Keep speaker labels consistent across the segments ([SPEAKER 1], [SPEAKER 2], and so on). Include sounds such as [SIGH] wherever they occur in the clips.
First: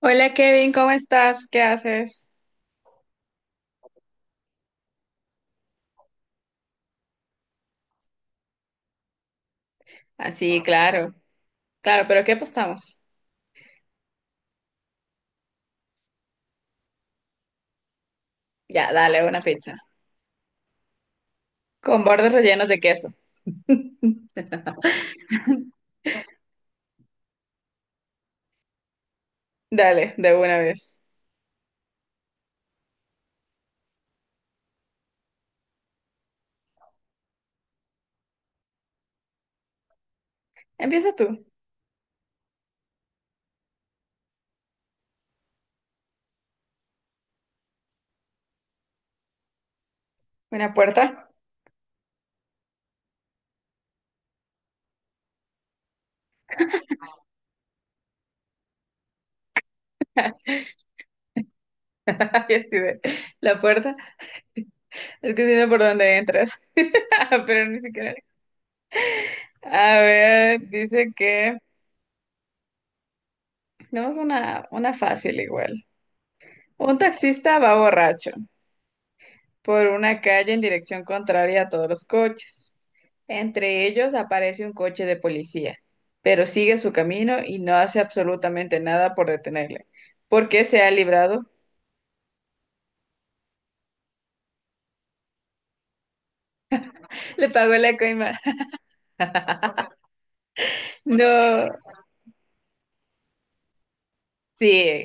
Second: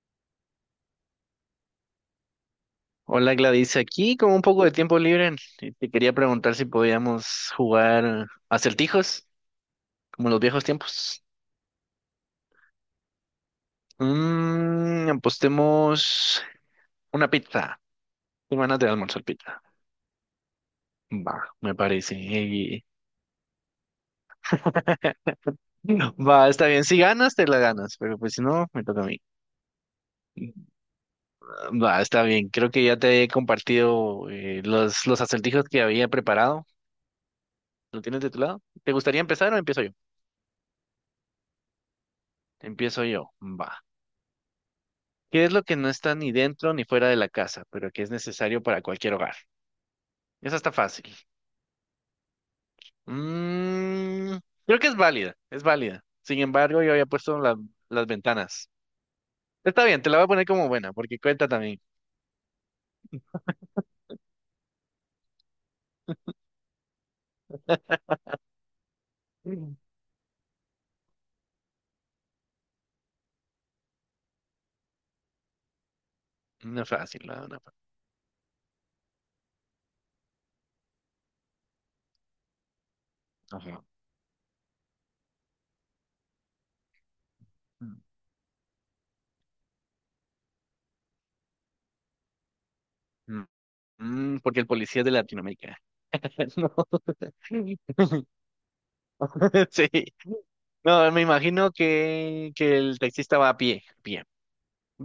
[SPEAKER 1] Hola Kevin, ¿cómo estás? ¿Qué haces?
[SPEAKER 2] Hola Gladys, aquí con un poco de tiempo libre, y te quería preguntar si podíamos jugar acertijos,
[SPEAKER 1] Así,
[SPEAKER 2] como en los
[SPEAKER 1] Sí,
[SPEAKER 2] viejos
[SPEAKER 1] claro.
[SPEAKER 2] tiempos.
[SPEAKER 1] Claro, pero ¿qué apostamos?
[SPEAKER 2] Apostemos una pizza. Tengo ganas de
[SPEAKER 1] Ya,
[SPEAKER 2] almorzar
[SPEAKER 1] dale, una
[SPEAKER 2] pizza.
[SPEAKER 1] pizza.
[SPEAKER 2] Va, me
[SPEAKER 1] Con
[SPEAKER 2] parece.
[SPEAKER 1] bordes rellenos de
[SPEAKER 2] Y-
[SPEAKER 1] queso.
[SPEAKER 2] [LAUGHS] Va, está bien. Si ganas, te la ganas, pero pues si no, me toca a mí.
[SPEAKER 1] Dale, de una vez.
[SPEAKER 2] Va, está bien. Creo que ya te he compartido los acertijos que había preparado. ¿Lo tienes de tu lado? ¿Te gustaría empezar o empiezo yo?
[SPEAKER 1] Empieza tú.
[SPEAKER 2] Empiezo yo. Va. ¿Qué es lo que no está ni dentro ni fuera de la casa, pero que es necesario para cualquier hogar? Esa está
[SPEAKER 1] Una
[SPEAKER 2] fácil.
[SPEAKER 1] puerta.
[SPEAKER 2] Mm, creo que es válida, es válida. Sin embargo, yo había puesto la- las ventanas. Está bien, te la voy a poner como buena, porque cuenta también.
[SPEAKER 1] [LAUGHS] Ay, la puerta. Es que si no, ¿por dónde entras? [LAUGHS] Pero ni siquiera.
[SPEAKER 2] Mm.
[SPEAKER 1] A ver, dice que... Tenemos una fácil igual.
[SPEAKER 2] No es
[SPEAKER 1] Un
[SPEAKER 2] fácil, no,
[SPEAKER 1] taxista
[SPEAKER 2] no,
[SPEAKER 1] va borracho por una calle en dirección contraria a todos los coches.
[SPEAKER 2] ajá.
[SPEAKER 1] Entre ellos aparece un coche de policía, pero sigue su camino y no
[SPEAKER 2] Mm,
[SPEAKER 1] hace absolutamente nada por detenerle. ¿Por qué se ha librado?
[SPEAKER 2] mm, porque el policía es de Latinoamérica. [LAUGHS] No. [LAUGHS]
[SPEAKER 1] [LAUGHS] Le pagó la coima. [LAUGHS]
[SPEAKER 2] Sí. No, me
[SPEAKER 1] No.
[SPEAKER 2] imagino que el taxista va a pie, a pie.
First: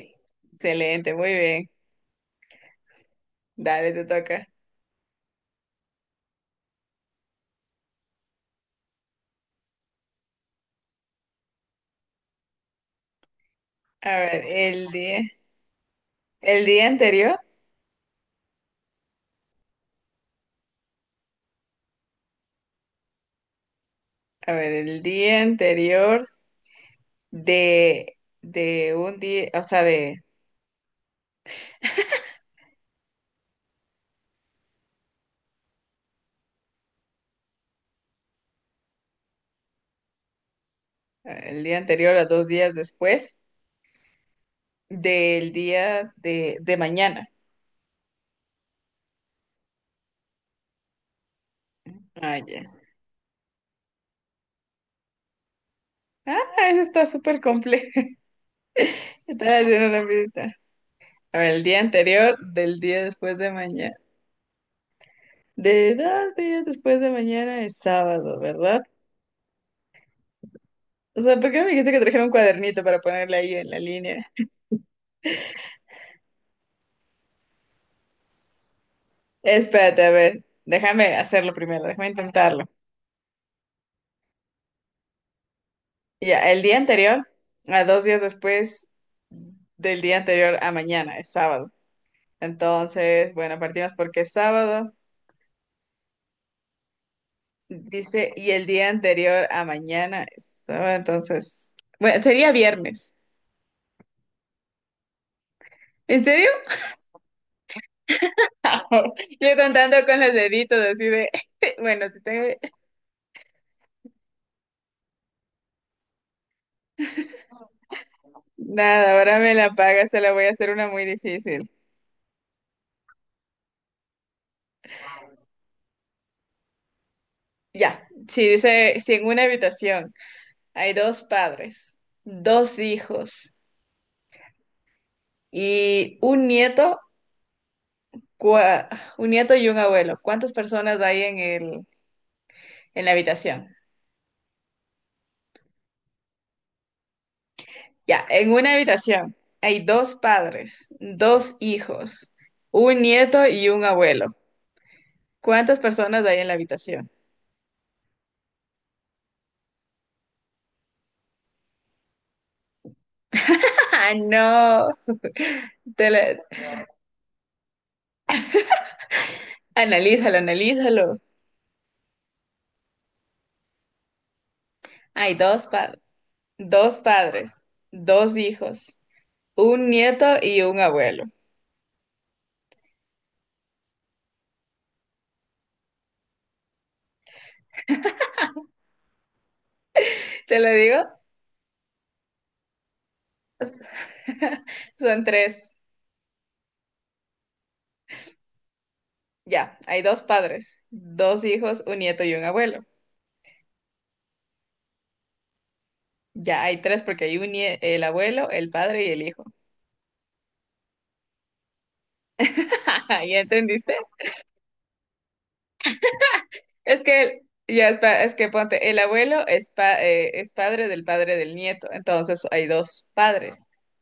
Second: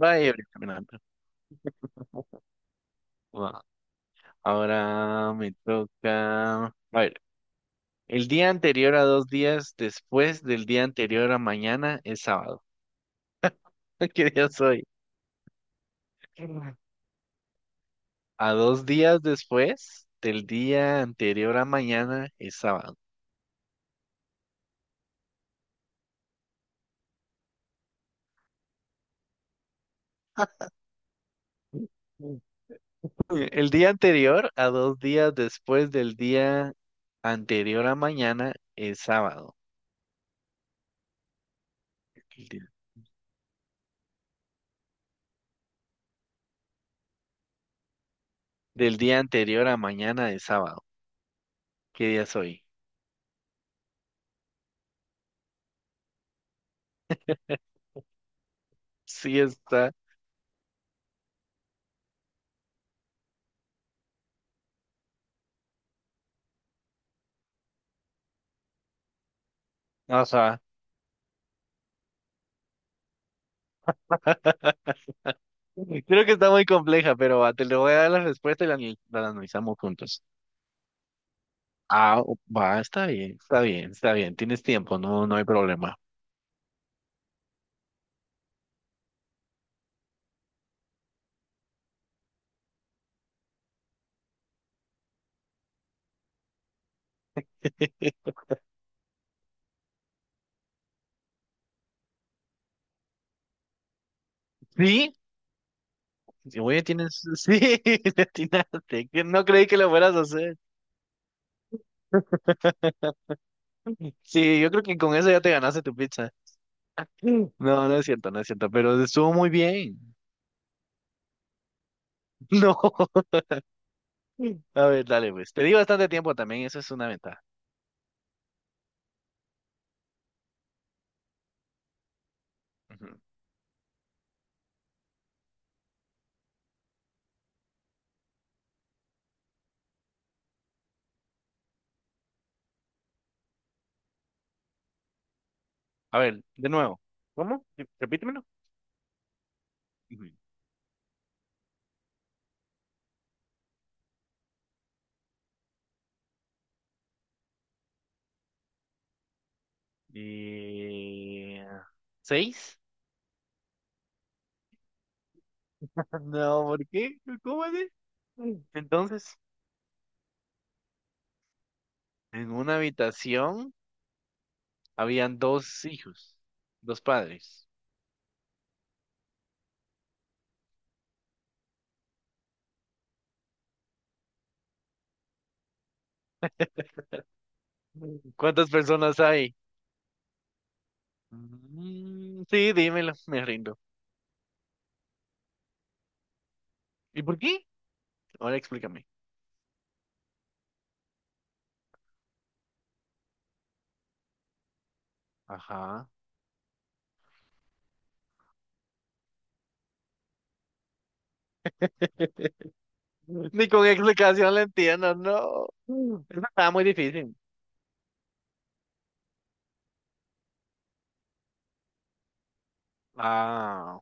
[SPEAKER 2] Va a ir caminando.
[SPEAKER 1] excelente, muy bien.
[SPEAKER 2] Va.
[SPEAKER 1] Dale, te toca.
[SPEAKER 2] Ahora me toca. A ver. El día anterior a dos días después del día anterior a mañana es sábado. [LAUGHS]
[SPEAKER 1] A
[SPEAKER 2] ¿Qué
[SPEAKER 1] ver,
[SPEAKER 2] día soy?
[SPEAKER 1] el día anterior,
[SPEAKER 2] A dos días después del día anterior a mañana es sábado.
[SPEAKER 1] a ver, el día anterior de un día, o sea, de,
[SPEAKER 2] El día anterior a dos días después del día anterior a mañana es sábado.
[SPEAKER 1] el día anterior a dos
[SPEAKER 2] El día-
[SPEAKER 1] días después del día de mañana.
[SPEAKER 2] Del día anterior a mañana es sábado. ¿Qué día
[SPEAKER 1] Ah, ya.
[SPEAKER 2] soy?
[SPEAKER 1] Ah, eso está súper complejo. [LAUGHS]
[SPEAKER 2] Sí
[SPEAKER 1] Estaba haciendo
[SPEAKER 2] está.
[SPEAKER 1] una visita. A ver, el día anterior del día después de mañana. De dos días después de mañana es sábado, ¿verdad?
[SPEAKER 2] No, o sea,
[SPEAKER 1] O sea, ¿por qué no me dijiste que trajera un cuadernito para ponerle ahí en la línea?
[SPEAKER 2] [LAUGHS] creo que está muy compleja, pero va, te le voy a dar la respuesta y la analizamos
[SPEAKER 1] Espérate, a
[SPEAKER 2] juntos.
[SPEAKER 1] ver, déjame hacerlo primero, déjame
[SPEAKER 2] Ah, o-
[SPEAKER 1] intentarlo.
[SPEAKER 2] va, está bien, está bien, está bien. Tienes tiempo, no, no hay problema.
[SPEAKER 1] Ya, el día anterior, a dos días después del día anterior a mañana, es sábado. Entonces, bueno, partimos porque es sábado. Dice,
[SPEAKER 2] [LAUGHS]
[SPEAKER 1] y el día anterior a mañana es sábado, entonces, bueno, sería viernes.
[SPEAKER 2] ¿Sí?
[SPEAKER 1] ¿En serio?
[SPEAKER 2] Oye, tienes. Sí, [LAUGHS] le atinaste. Que
[SPEAKER 1] [LAUGHS]
[SPEAKER 2] No
[SPEAKER 1] Yo
[SPEAKER 2] creí que lo
[SPEAKER 1] contando
[SPEAKER 2] fueras
[SPEAKER 1] con
[SPEAKER 2] a
[SPEAKER 1] los
[SPEAKER 2] hacer.
[SPEAKER 1] deditos, así de, [LAUGHS] bueno, si tengo,
[SPEAKER 2] Sí, yo creo que con eso ya te ganaste tu pizza. [CLEARS THROAT] [LAUGHS] No, no es cierto, no es cierto, pero
[SPEAKER 1] nada,
[SPEAKER 2] estuvo
[SPEAKER 1] ahora
[SPEAKER 2] muy
[SPEAKER 1] me la
[SPEAKER 2] bien.
[SPEAKER 1] paga,
[SPEAKER 2] [LAUGHS]
[SPEAKER 1] se la voy a hacer una muy difícil.
[SPEAKER 2] No. A ver, dale, pues. Te di bastante tiempo también, eso es una ventaja.
[SPEAKER 1] Ya, si dice, si en una habitación hay dos padres, dos
[SPEAKER 2] Ujú.
[SPEAKER 1] hijos y un nieto, cua- un nieto y un abuelo, ¿cuántas personas hay en la habitación?
[SPEAKER 2] A ver, de nuevo. ¿Cómo? Sí,
[SPEAKER 1] Ya,
[SPEAKER 2] repítemelo.
[SPEAKER 1] en una habitación hay dos
[SPEAKER 2] Ujú.
[SPEAKER 1] padres, dos hijos, un nieto y un abuelo. ¿Cuántas personas hay en la habitación?
[SPEAKER 2] Y... ¿Seis?
[SPEAKER 1] [LAUGHS] ¡Ah, no! Te
[SPEAKER 2] [LAUGHS]
[SPEAKER 1] la-
[SPEAKER 2] No, ¿por qué? ¿Cómo así? Entonces.
[SPEAKER 1] Analízalo, analízalo.
[SPEAKER 2] En una habitación
[SPEAKER 1] Hay
[SPEAKER 2] habían
[SPEAKER 1] dos
[SPEAKER 2] dos
[SPEAKER 1] pa-
[SPEAKER 2] hijos,
[SPEAKER 1] dos
[SPEAKER 2] dos
[SPEAKER 1] padres,
[SPEAKER 2] padres.
[SPEAKER 1] dos hijos, un nieto y un abuelo.
[SPEAKER 2] Mm. ¿Cuántas personas hay?
[SPEAKER 1] ¿Te lo digo?
[SPEAKER 2] Mm, sí, dímelo, [LAUGHS] me rindo.
[SPEAKER 1] [LAUGHS] Son tres.
[SPEAKER 2] ¿Y por qué? Ahora explícame.
[SPEAKER 1] Ya, hay dos padres, dos hijos, un nieto y un abuelo.
[SPEAKER 2] Ajá.
[SPEAKER 1] Ya, hay tres porque el abuelo, el padre y el hijo. [LAUGHS] ¿Ya
[SPEAKER 2] Ni con
[SPEAKER 1] entendiste?
[SPEAKER 2] explicación le entiendo, no. Mm. Eso estaba muy
[SPEAKER 1] Es
[SPEAKER 2] difícil.
[SPEAKER 1] que, ya es, es que ponte, el abuelo es, es padre del nieto, entonces hay dos padres.
[SPEAKER 2] Ah,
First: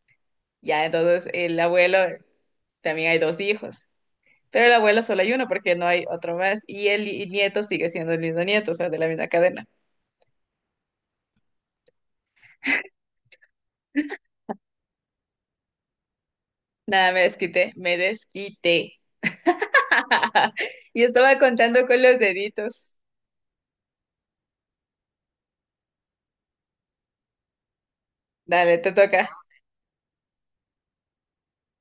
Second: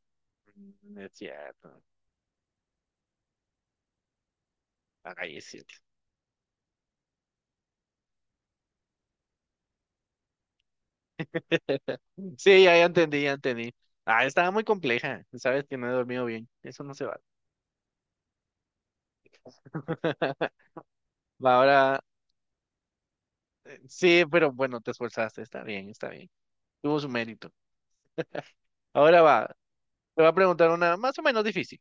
[SPEAKER 1] Ya,
[SPEAKER 2] mm, es cierto.
[SPEAKER 1] también hay dos hijos, pero el abuelo solo hay
[SPEAKER 2] Ahí es
[SPEAKER 1] uno
[SPEAKER 2] cierto.
[SPEAKER 1] porque no hay otro más y el nieto sigue siendo el mismo nieto, o sea, de la misma cadena.
[SPEAKER 2] [LAUGHS] Sí, ya, ya entendí, ya entendí. Ah, estaba muy compleja. Sabes que no he dormido bien. Eso no se
[SPEAKER 1] Nada,
[SPEAKER 2] va.
[SPEAKER 1] me desquité.
[SPEAKER 2] [LAUGHS]
[SPEAKER 1] [LAUGHS] Y estaba
[SPEAKER 2] Va,
[SPEAKER 1] contando
[SPEAKER 2] ahora,
[SPEAKER 1] con los deditos.
[SPEAKER 2] sí, pero bueno, te esforzaste. Está bien, está bien. Tuvo su mérito.
[SPEAKER 1] Dale, te
[SPEAKER 2] Ahora
[SPEAKER 1] toca.
[SPEAKER 2] va, te voy a preguntar una más o menos difícil.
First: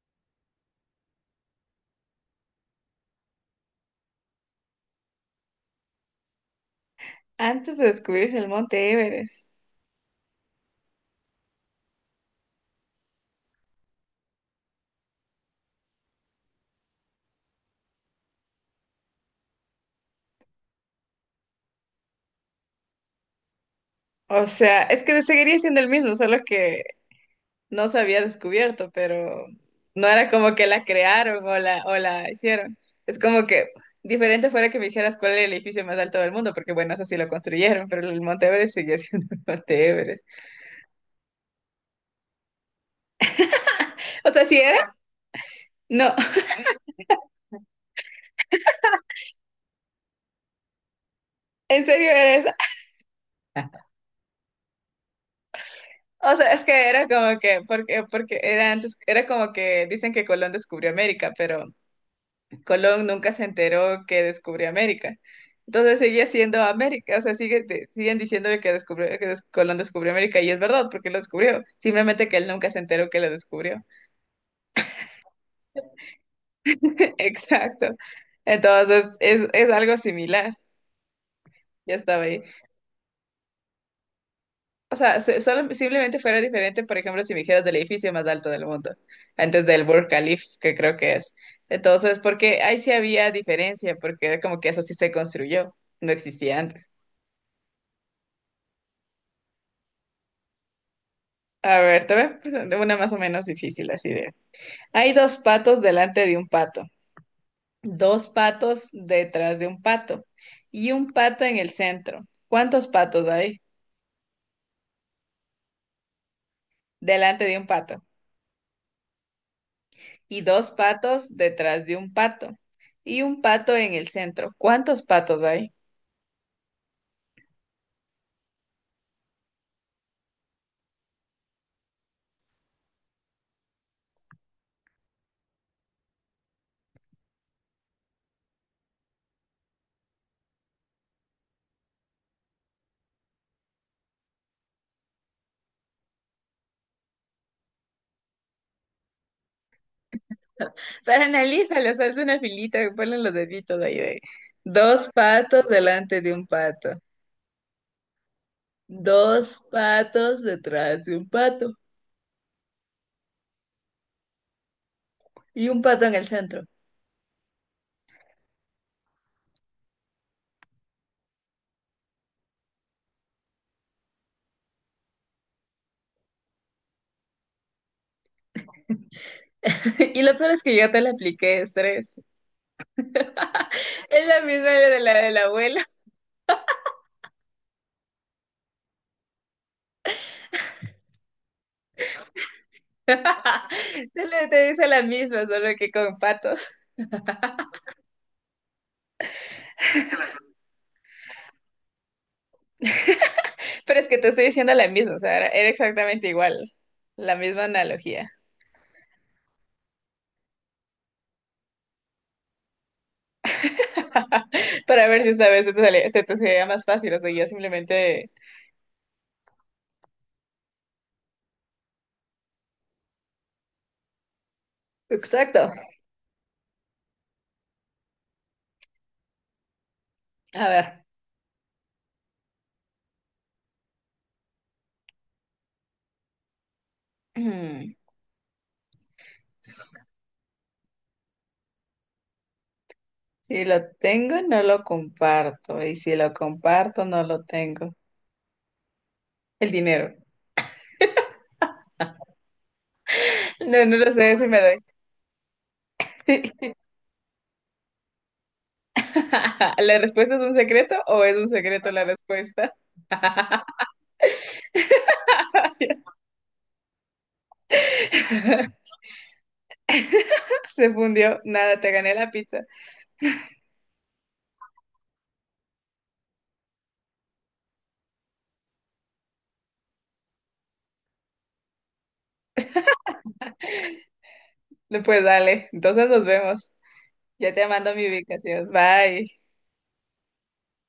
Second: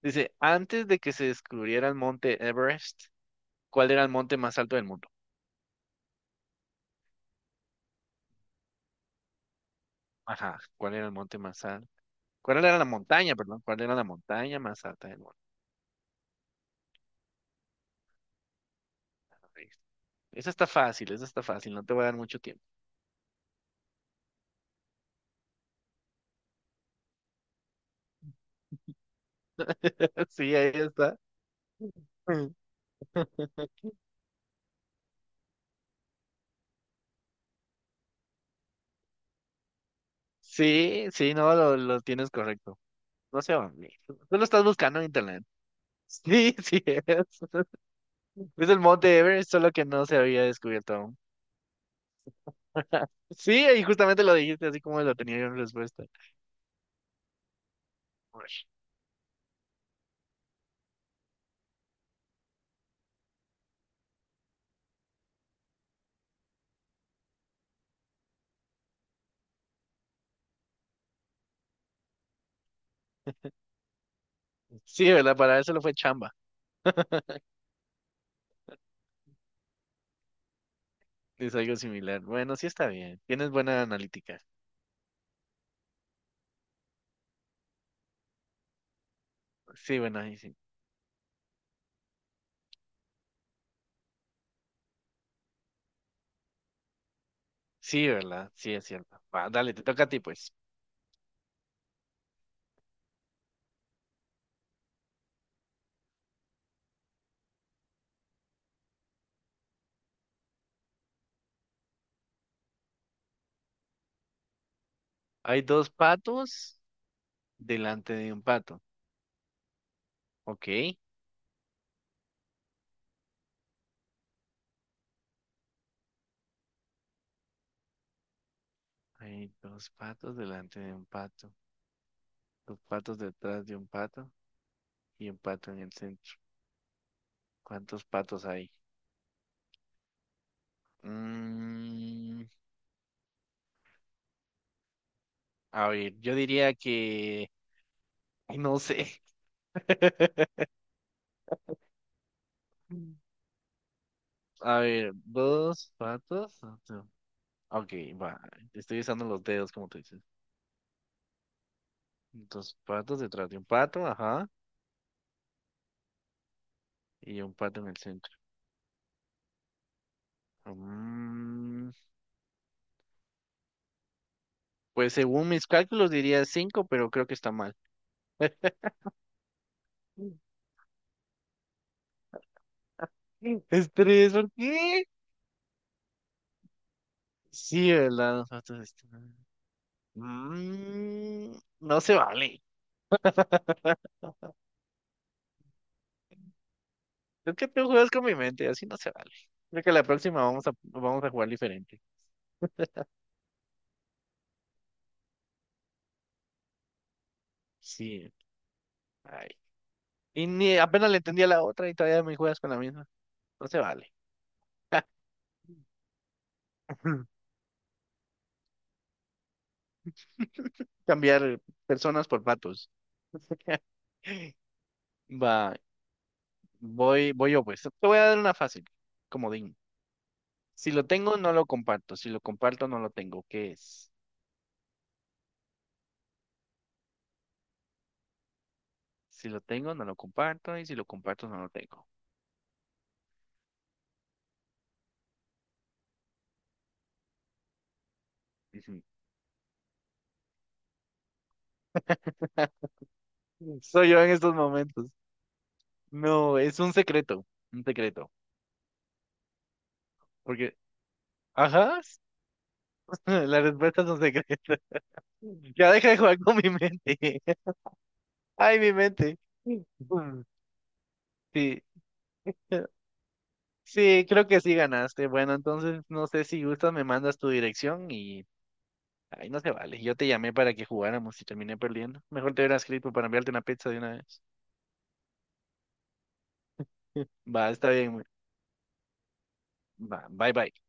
[SPEAKER 2] Dice, antes de que se descubriera el monte Everest, ¿cuál era el monte más alto del mundo?
[SPEAKER 1] Antes de descubrirse el monte Everest.
[SPEAKER 2] Ajá, ¿cuál era el monte más alto? ¿Cuál era la montaña, perdón? ¿Cuál era la montaña más alta del mundo? Ahí está. Esa está fácil, no te voy a dar mucho tiempo.
[SPEAKER 1] O sea, es que seguiría siendo el mismo, solo que no se había descubierto, pero no
[SPEAKER 2] [LAUGHS]
[SPEAKER 1] era como
[SPEAKER 2] Sí,
[SPEAKER 1] que
[SPEAKER 2] ahí
[SPEAKER 1] la
[SPEAKER 2] está.
[SPEAKER 1] crearon o la
[SPEAKER 2] [LAUGHS]
[SPEAKER 1] hicieron. Es como que diferente fuera que me dijeras cuál es el edificio más alto del mundo, porque bueno, eso sí lo construyeron, pero el Monte Everest sigue siendo [LAUGHS] el Monte Everest.
[SPEAKER 2] Sí, sí, no, lo tienes correcto. No sé, hombre. Tú
[SPEAKER 1] O
[SPEAKER 2] lo
[SPEAKER 1] sea, ¿sí
[SPEAKER 2] estás
[SPEAKER 1] era?
[SPEAKER 2] buscando en internet.
[SPEAKER 1] No, [LAUGHS]
[SPEAKER 2] Sí, [LAUGHS] sí es. Es el monte Everest, solo que no se había descubierto aún.
[SPEAKER 1] en serio era esa.
[SPEAKER 2] Sí, y
[SPEAKER 1] [LAUGHS]
[SPEAKER 2] justamente lo dijiste así como lo tenía yo en respuesta.
[SPEAKER 1] O sea, es que era como que, porque
[SPEAKER 2] Uy,
[SPEAKER 1] era antes, era como que dicen que Colón descubrió América, pero Colón nunca se enteró que descubrió América. Entonces sigue siendo América, o sea, sigue, siguen diciéndole que, Colón descubrió América y es verdad porque lo descubrió, simplemente que él nunca se enteró que lo descubrió.
[SPEAKER 2] sí, ¿verdad? Para eso lo fue chamba.
[SPEAKER 1] [LAUGHS]
[SPEAKER 2] [LAUGHS]
[SPEAKER 1] Exacto. Entonces es algo similar,
[SPEAKER 2] Es algo
[SPEAKER 1] ya
[SPEAKER 2] similar.
[SPEAKER 1] estaba ahí.
[SPEAKER 2] Bueno, sí está bien. Tienes buena analítica.
[SPEAKER 1] O sea, simplemente fuera diferente, por ejemplo, si me dijeras del edificio más alto del mundo, antes del
[SPEAKER 2] Sí,
[SPEAKER 1] Burj
[SPEAKER 2] bueno, ahí
[SPEAKER 1] Khalifa,
[SPEAKER 2] sí.
[SPEAKER 1] que creo que es. Entonces, porque ahí sí había diferencia, porque era como que eso sí se construyó, no existía antes.
[SPEAKER 2] Sí, ¿verdad? Sí, es cierto. Va, dale, te toca a ti, pues.
[SPEAKER 1] A ver, te voy a presentar una más o menos difícil, así de. Hay dos patos delante de un pato, dos patos detrás de un pato y un pato en el centro. ¿Cuántos patos hay
[SPEAKER 2] Hay dos patos
[SPEAKER 1] delante de un pato?
[SPEAKER 2] delante de un pato.
[SPEAKER 1] Y dos
[SPEAKER 2] Ok.
[SPEAKER 1] patos detrás de un pato y un pato en el centro. ¿Cuántos patos hay?
[SPEAKER 2] Hay dos patos delante de un pato. Dos patos detrás de un pato y un pato en el centro. ¿Cuántos patos hay? Mm, a ver, yo diría que... [LAUGHS] ay, no sé. [LAUGHS]
[SPEAKER 1] Pero analízalo, o sea, haz una filita, ponle los deditos ahí de.
[SPEAKER 2] A
[SPEAKER 1] Dos
[SPEAKER 2] ver,
[SPEAKER 1] patos
[SPEAKER 2] dos
[SPEAKER 1] delante de un
[SPEAKER 2] patas.
[SPEAKER 1] pato,
[SPEAKER 2] Otro- Ok, va. Estoy usando los
[SPEAKER 1] dos
[SPEAKER 2] dedos, como tú dices.
[SPEAKER 1] patos detrás de un pato
[SPEAKER 2] Dos patas detrás de un pato, ajá.
[SPEAKER 1] y un pato en el centro.
[SPEAKER 2] Y un pato en el centro. Mm, pues según mis cálculos diría cinco, pero creo que está mal.
[SPEAKER 1] [LAUGHS] Y lo peor
[SPEAKER 2] [LAUGHS]
[SPEAKER 1] es que yo te la apliqué estrés.
[SPEAKER 2] Es
[SPEAKER 1] Es
[SPEAKER 2] tres,
[SPEAKER 1] la
[SPEAKER 2] ¿por
[SPEAKER 1] misma de
[SPEAKER 2] qué?
[SPEAKER 1] la abuela.
[SPEAKER 2] Sí, ¿verdad? Los patos están- Mm, no se vale.
[SPEAKER 1] [LAUGHS] Te dice la misma, solo que con patos.
[SPEAKER 2] Es que tú juegas con mi mente, así no se vale. Creo que la próxima vamos a jugar diferente.
[SPEAKER 1] Pero es que te estoy diciendo la misma, o sea, era exactamente igual. La misma analogía.
[SPEAKER 2] Sí. Ay. Y ni apenas le entendía la otra y todavía me juegas con la misma. No se vale.
[SPEAKER 1] Para ver si esta vez te sería más fácil, o sea,
[SPEAKER 2] [LAUGHS]
[SPEAKER 1] yo simplemente...
[SPEAKER 2] Cambiar personas por patos. [LAUGHS]
[SPEAKER 1] Exacto.
[SPEAKER 2] Va, voy yo pues. Te voy a dar una fácil, comodín.
[SPEAKER 1] A
[SPEAKER 2] Si
[SPEAKER 1] ver.
[SPEAKER 2] lo
[SPEAKER 1] [CLEARS THROAT]
[SPEAKER 2] tengo, no lo comparto. Si lo comparto, no lo tengo. ¿Qué es?
[SPEAKER 1] Mm.
[SPEAKER 2] Si lo tengo, no lo comparto. Y si lo comparto, no lo tengo.
[SPEAKER 1] Si lo tengo, no lo comparto. Y si lo comparto, no lo tengo.
[SPEAKER 2] Ujú.
[SPEAKER 1] El dinero.
[SPEAKER 2] [LAUGHS]
[SPEAKER 1] No, no lo
[SPEAKER 2] Soy yo en
[SPEAKER 1] sé, si
[SPEAKER 2] estos
[SPEAKER 1] me doy.
[SPEAKER 2] momentos. No,
[SPEAKER 1] [LAUGHS]
[SPEAKER 2] es un secreto. Un secreto.
[SPEAKER 1] [LAUGHS] ¿La respuesta es un
[SPEAKER 2] Porque,
[SPEAKER 1] secreto o es un secreto
[SPEAKER 2] ajá,
[SPEAKER 1] la respuesta?
[SPEAKER 2] [LAUGHS] las respuestas son secretas. [LAUGHS] Ya deja de jugar con mi mente. Ay,
[SPEAKER 1] [LAUGHS]
[SPEAKER 2] mi mente. Mm,
[SPEAKER 1] Se fundió. Nada,
[SPEAKER 2] Sí,
[SPEAKER 1] te gané la pizza.
[SPEAKER 2] eh, sí, creo que sí ganaste. Bueno, entonces no sé si gustas, me mandas tu dirección y ay, no se vale. Yo te llamé para que jugáramos y terminé perdiendo. Mejor te hubiera escrito para enviarte una pizza de una vez.
[SPEAKER 1] No, pues dale. Entonces nos vemos.
[SPEAKER 2] [LAUGHS]
[SPEAKER 1] Ya te
[SPEAKER 2] Va, está
[SPEAKER 1] mando mi
[SPEAKER 2] bien, güey.
[SPEAKER 1] ubicación. Bye.
[SPEAKER 2] Va, bye bye.